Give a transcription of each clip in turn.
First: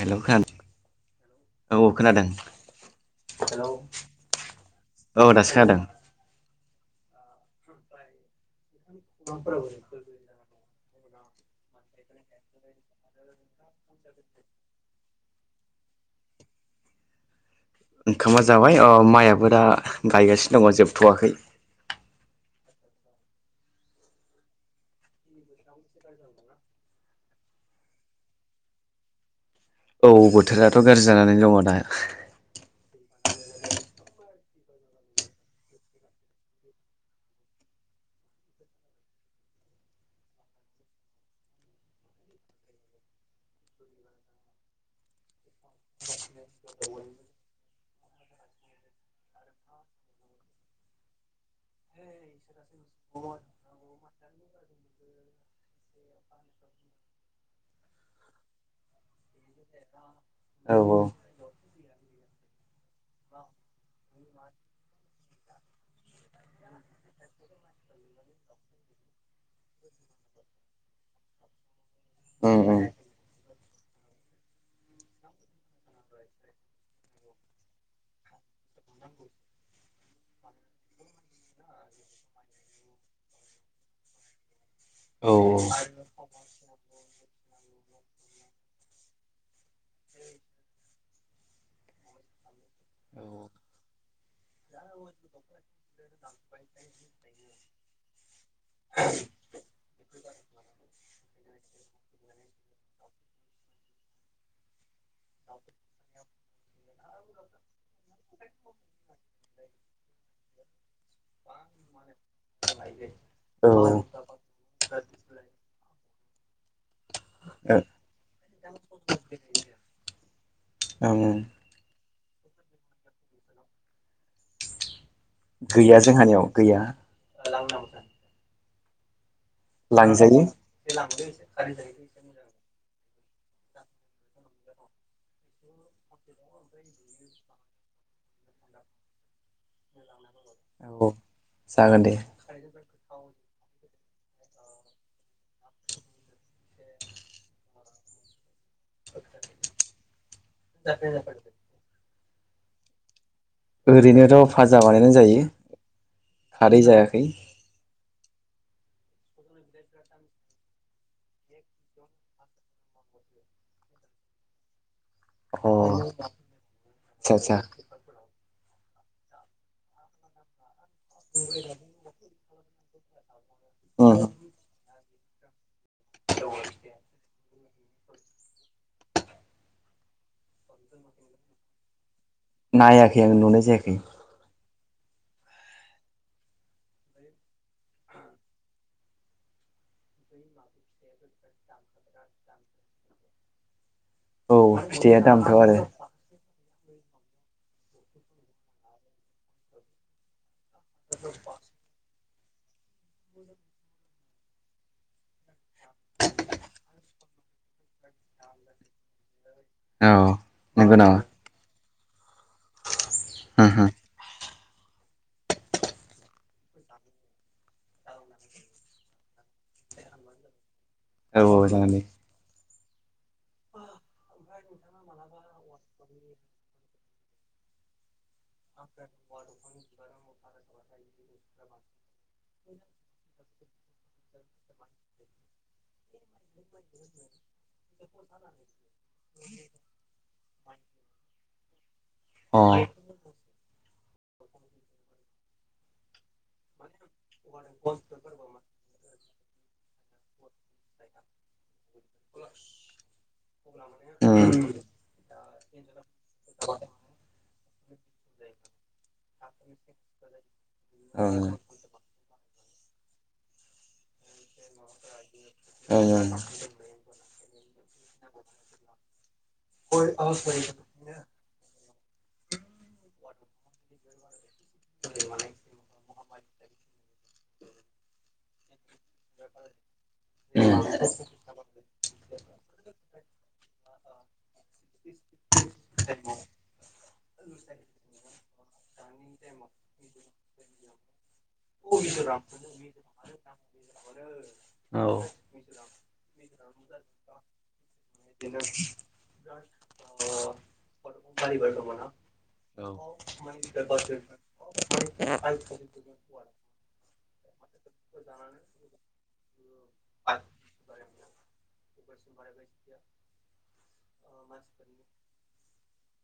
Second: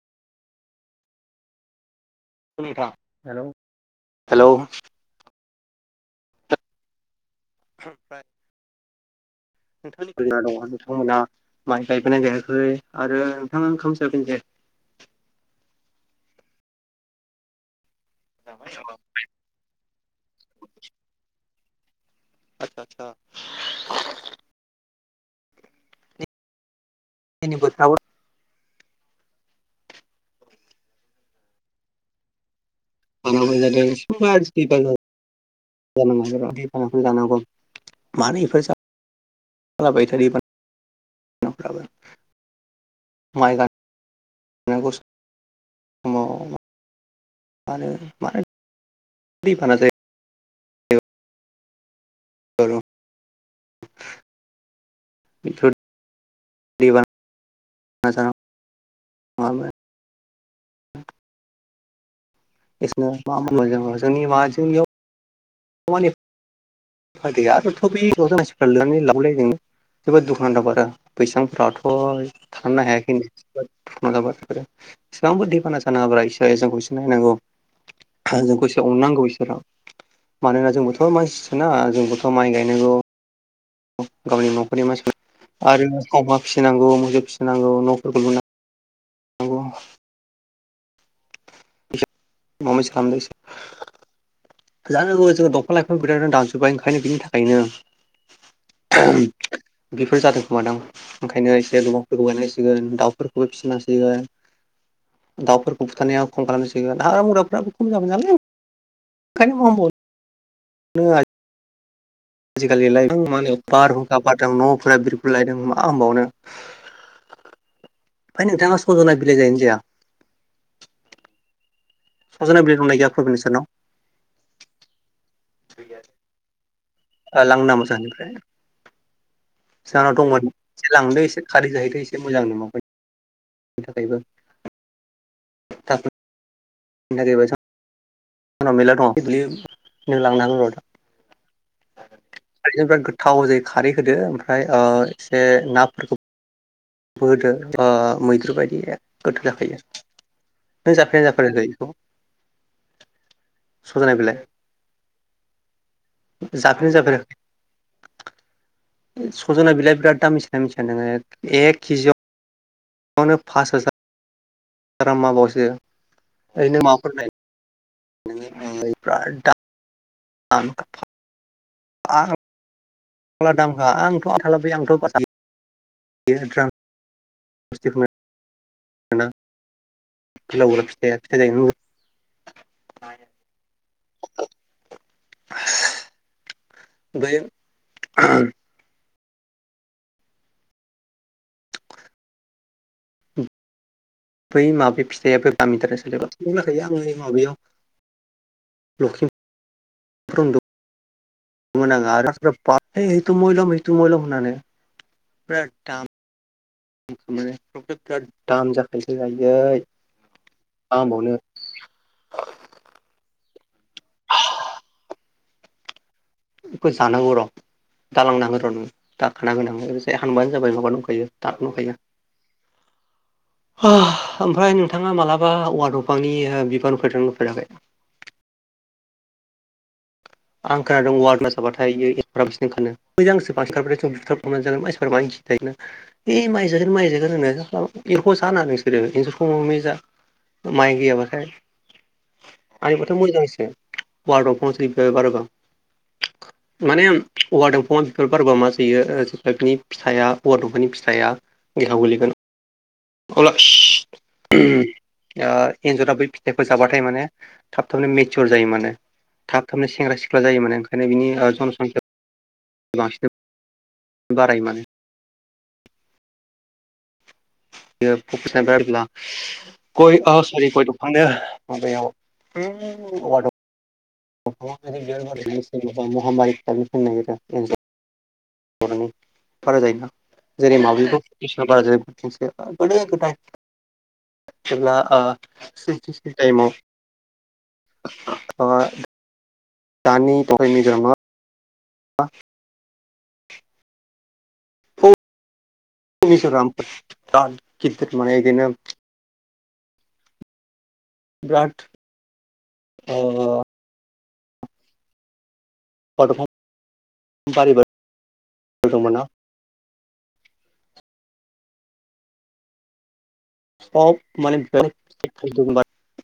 हेल' खोनादों औ खोनादों हेल' नोंथां हेलौ हेलौ औ दासो खादों ओमफ्राय [unintelligible] नोंथांनि गोजान दाव नोंथांमोना माइ गायबोनाय जायाखै आरो नोंथाङा ओंखाम जागोन दे। ओंखामा जाबाय अ माइयाबोदा गायगासिनो दङ जोबथ'वाखै। [unintelligible] [inaudible] [unintelligible] औ बोथोराथ' गाज्रि जानानै दङ दा। [unintelligible] [unintelligible] [unintelligible] [unintelligible] [inaudible] मानो -मानो दैबाना जायो। औ [inaudible] [unintelligible] औ औ। [unintelligible] [unintelligible] [unintelligible] थानोनो उम उम हायाखैनो मालाबा बेफोरो एसेबांबो दैबाना जानाङाब्रा इसोरा जोंखौ एसे नायनांगौ। जोंखौ एसे अननांगौ इसोरा। मानोना जोंबोथ' मानसि सोना जोंबोथ' माइ गायनांगौ। गावनि न'खरनि औ मानसिफोर आरो अमा फिसिनांगौ मोसौ फिसिनांगौ न'फोरखौ लु नांगौ उम [unintelligible] जानांगौ गासैबो दंफां-लाइफां दानफायबाय ओंखायनो बेनि थाखायनो। बेफोर जादों खोमादां ओंखायनो एसे दफांफोरखौ गायनांसिगोन दाउफोरखौबो फिसिनांसिगोन। दाउफोरखौ बुथारनाया खम खालामनांसिगोन हाग्रा मुग्राफ्राबो खम जाबाय नालाय ओंखायनो मबाव [inaudible] नों आइ [unintelligible] आजिखालि लाइफां माहोनो औ बारहुंखा बारदों न'फोरा बिरगुलायदों मा होनबावनो [inaudible] ओमफाय नोंथाङा सजना बिलाइ जायोना जाया? ओं ओं। सजना बिलाइ दंना गैया फ्रबिन नोंसोरनाव? गैया जोंहानियाव गैया। लां ना मो जानिफ्राय। जाहानाव लांजायो दंमोन एसे लांदो एसे खारै जाहैदो एसे मोजां नाब बिनि थाखायबो। थ [inaudible] म [inaudible] बिबायोंनाव मेरला हागोन र' दा [inaudible] औ जागोन दे। खारैजों बेराद गोथाव जायो खारै होदो ओमफ्राय ओ एसे नाफोरखौ बो होदो ओ मैद्रु बायदि एक गोथाव जाखायो नों जाफेरना जाफेराखै? सजना बिलाइ ओरैनोथ' फाजा बानायनानै जायो खारै जाफेरनो जायाखै। जाफेराखै सजना बिलाइया बिराद दामिसो मिथिना मिथिया नोङो एक केजियाव मनो फास हाजार ग्राम माबावसो ओरैनो माफोर नाय दसा नोंनिफ्रा [inaudible] आं ब आं मला दामखा उम आंथ' आथलाै आंथ' बास [inaudible] बेफोरनो मोना [inaudible] फावा फिथायाया फि ज [inaudible] नायाखै आं नुनाय जायाखै [inaudible] बे [inaudible] औ बै माबि फिथाइया फिथायाबो दामथ' गामि आरो [unintelligible] लखिम [unintelligible] [unintelligible] [unintelligible] मलथ मल होननानै बिराद दाम मोनो [unintelligible] [unintelligible] बिराद दाम जाखानसै आयै औ नंगौ मा होमबावनो ह ह बेखौ जानांगौ र' दालांनांगौ र' नोङो दा खाना गोनां ओरैहाय हानबानो जाबाय माबा दंखायो औ दाग जागोन दंखायो। दे ओमफ्राय नोंथाङा मालाबा औवार दफांनि बिबान फैद होफेराखै? आ ग [unintelligible] आं खोनादों वार [unintelligible] [unintelligible] माइजागोन माइजागोन होनो खालाम एरख' [unintelligible] माइ गैयाबाथाय अ थ मोजांसो [unintelligible] बारबा माने औवा बेफोर बारबा मा जोयो जेफोरनि फिथाइआ हौवा दंफांनि फिथाइआ गेहायाव गोलैगोन ब्ला [unintelligible] अब्ला [unintelligible] ओ एन्जरा बै फिथाइखौ जाबाथाय माने थाब थाबनो मेचर जायो माने। थाब थाबनो सेंग्रा सिख्ला जायो माने ओंखायनो बिनि औ जन'संखि बांसिन बाराय माने औ [unintelligible] थांदो याव [unintelligible] ाबा महामारिनो फनोा बरनि [unintelligible] [unintelligible] गोदो गोदाय जेब्ला ओ [unintelligible] टायमयाव ओ दनि थाखाय [unintelligible] [unintelligible] औ उनिस र गद मानाय ग न [unintelligible] बिराद [unintelligible] ओ [unintelligible] बारि [unintelligible] [inaudible] सब मान बेब [unintelligible]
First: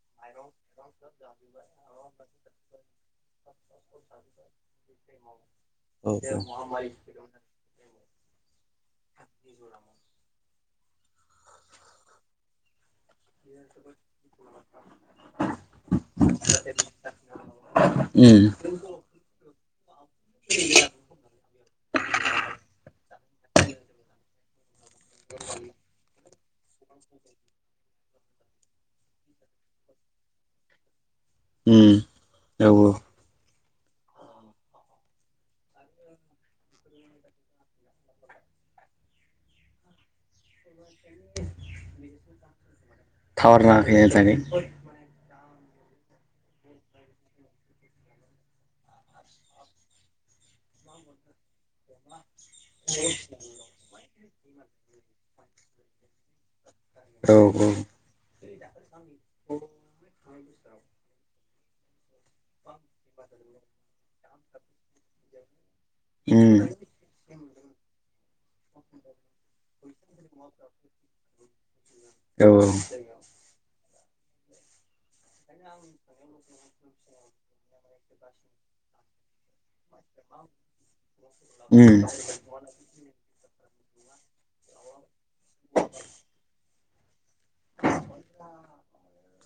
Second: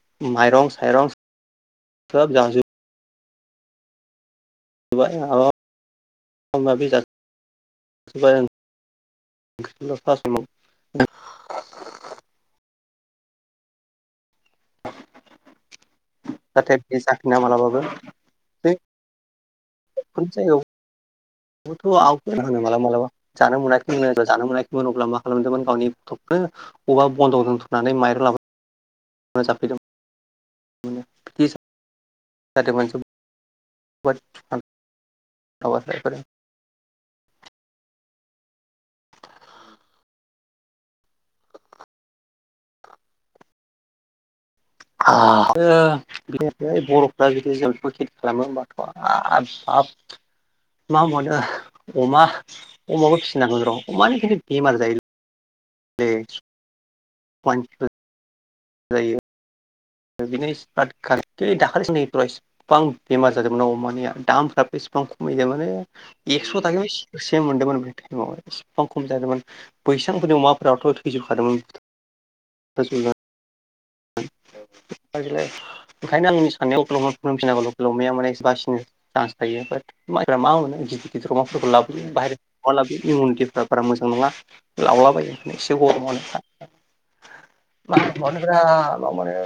सोब जाजोबबाय ज [unintelligible] [unintelligible] [unintelligible] [unintelligible] जाहाथे बे जाफिना मालाबाबो बे [unintelligible] [unintelligible] आवग होनो मालाबा मालाबा जानो मोनाखैमोन जानो मोनाखैमोन अब्ला मा खालामदोंमोन गावनि थ' ओ अबा बन्द' दोनथुनानै माइर लाबो उम औ [unintelligible] [unintelligible] जा [inaudible] [inaudible] जबा ज [inaudible] थावार नाङाखै मोजाङै। [unintelligible] [unintelligible] बर'फ्रा बिदि जों बेखौ खेथि खालामो हबाथ' हाब आब मा होनबावनो अमा अमाबो फिसिनांगौ र' अमानो खिन्थु बेमार जायो [unintelligible] औ औ स्वाइनफोर जायो। बिदिनो [unintelligible] गोबां बेमार जादोंमोना अमानिया दामफ्राबो इसेबां खमायदों माने एकस' उम थाखायावनो सेरसे मोनदोंमोन बे टाइमाव एसे खम खम जादोंमोन। बैसांफोरनि अमाफोराथ' थैजोबखादोंमोन। औ औ [unintelligible] ओंखायनो आंनि सानायाव लकेल हमनो फिनांगौ लकेल अमाया माने बासिनो चान्स थायो बाथ मायफोरा मा मोनो गिदिर गिदिर अमाफोरखौ उम लाबोयो बाहेरनि अमा लाबोयो इमिउनिटिफोरा बारा मोजां नङा। लावलाबायायो एसे गरमावनो मा होनो बिराद माबा मोनो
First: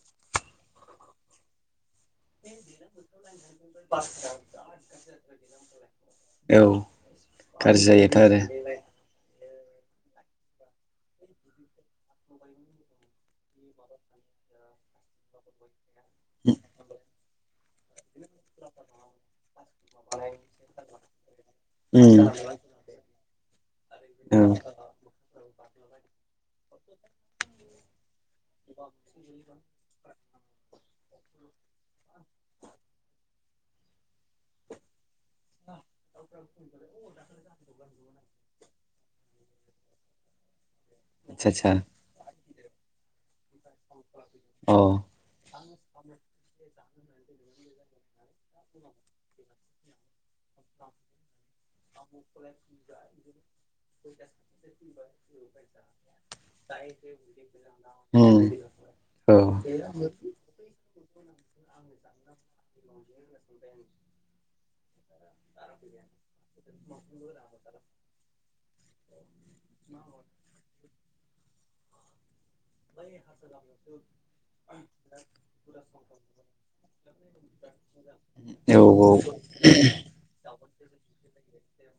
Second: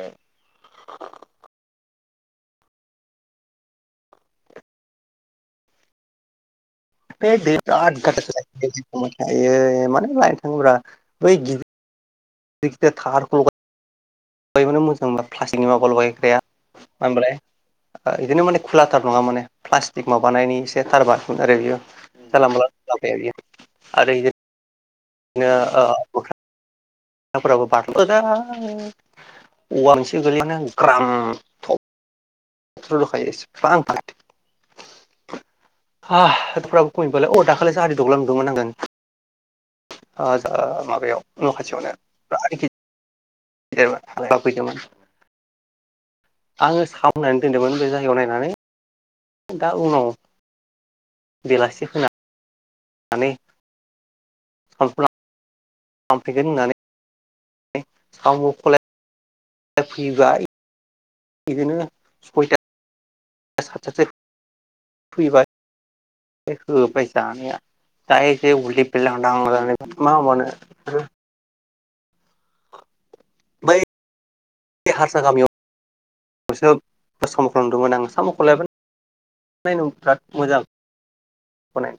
[inaudible] औ [unintelligible] गाज्रि जायोथ' आरो आयै मानो लायेन थाङोब्रा बै गिदिर गिदिर गिदिर थाहारखौ लगाय बानो मोजां प्लास्टिकनि माबाखौ लगाय। [unintelligible] ओ इदिनो माने खुलाथार नङा माने प्लास्टिक माबानायनि एसे खारबारफोर आरो बेयो। उम जानला मोनला [unintelligible] आरो औ बिदिनो ओ [unintelligible] औवा मोनसे गोलैना ग्रां [unintelligible] [unintelligible] ओ जा माबायाव आतसा न' खाथियावनो। अ [unintelligible] [inaudible] आंङो सामनानै दोनदोंमोन बे जायगायाव नायनानै। औ दा उनाव बेलासि फोना [unintelligible] नानै [unintelligible] [unintelligible] [inaudible] लांफैगोन होननानै आइ हुये मदि सामु‌ खले औ बिदिनो सयथा [inaudible] फैबाय [inaudible] दोखो होबाय जानाया दायरेक उदै बेलदां दां नो मा मावबावनो बै हारसा गामिफ्रावबो बे हारसा गामियावसो साम'खौ नुदोंमोन आं साम'खौलायनो औ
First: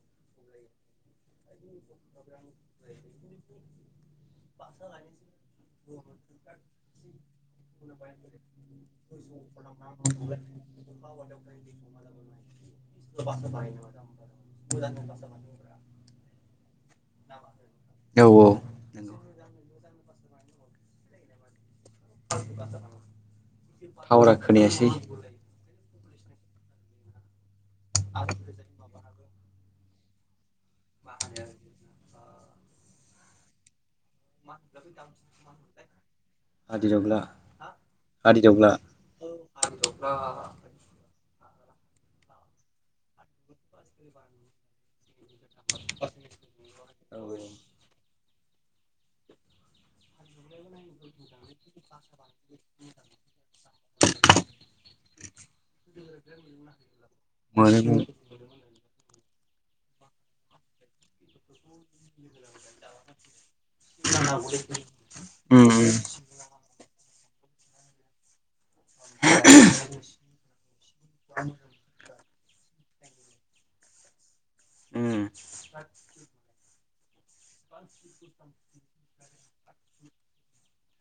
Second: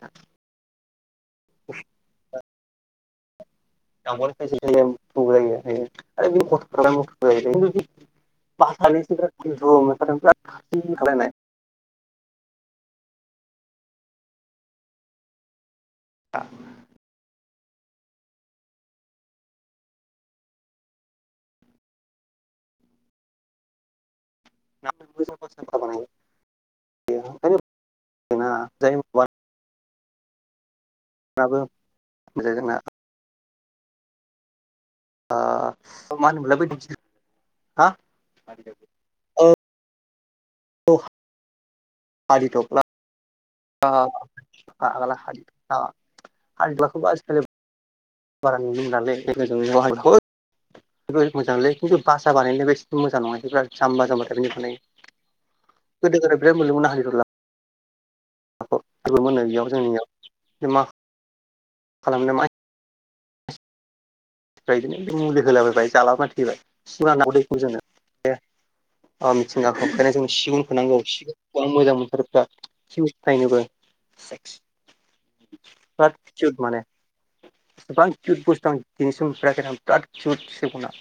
[unintelligible] [inaudible] [unintelligible] [unintelligible] [unintelligible] दा ना मा जायो। औ औ थावारा ना खोनायासै [unintelligible] [inaudible] जायो मा नाबो मोजाङै दंना? [inaudible] आ मा होनोमोनलाय बैदि हा? हादि दगला औ हादि दगला। अ हादि दग्ला औ [unintelligible] बारा नुनो मोनालै। [inaudible] बेफोर मोजांलै किन्थु बासा बानायनाय बेसे मोन नङा बिर जामबा जामबा इदिखोनायो। गोदो गोदाय बिराद मोननो मोनना हादि दगला? मोनोमोन बो मोनो बेयाव जोंनियाव मा खालामनो मा? [inaudible] ओमफ्राय बिदिनो मुलि उम होलाबोबाय जालाबनानै थैबाय सुरानाव दैखौ जोङो। दे मिथिंगा खमाननाय जों सिगुनखौ नांगौ सिगुनखौ आं मोजां मोनथारैफ्रा नायनोबो। उम किइउत माने गोबां किइउत आं दिनैसिम नुफेराखै सिगुना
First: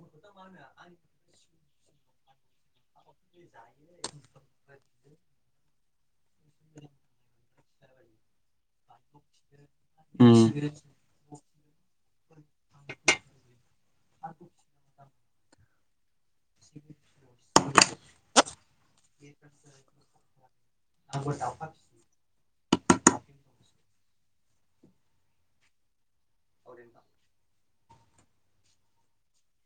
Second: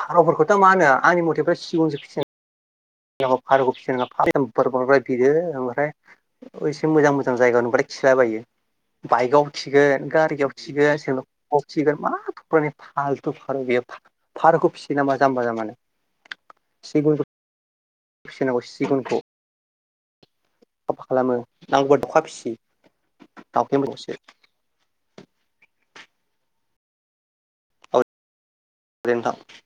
फारौफोरखौथ मा होनो आंनि मथेबा सिगुन फारौखौ फिसिनो नङा बेरफोरनिफ्राय बिदो ओमफ्राय एसे मोजां मोजां जायगायाव नुबाथाय खिलाबायो। बाइकआव खिगोन उम गारियाव खागोन जों अक्सिगोन [unintelligible] जमबा जामबानो [inaudible] फिसिनांगौ सिगुनखौ [inaudible] नांगौबो फिसि दाउखमबसो [inaudible] औ [unintelligible]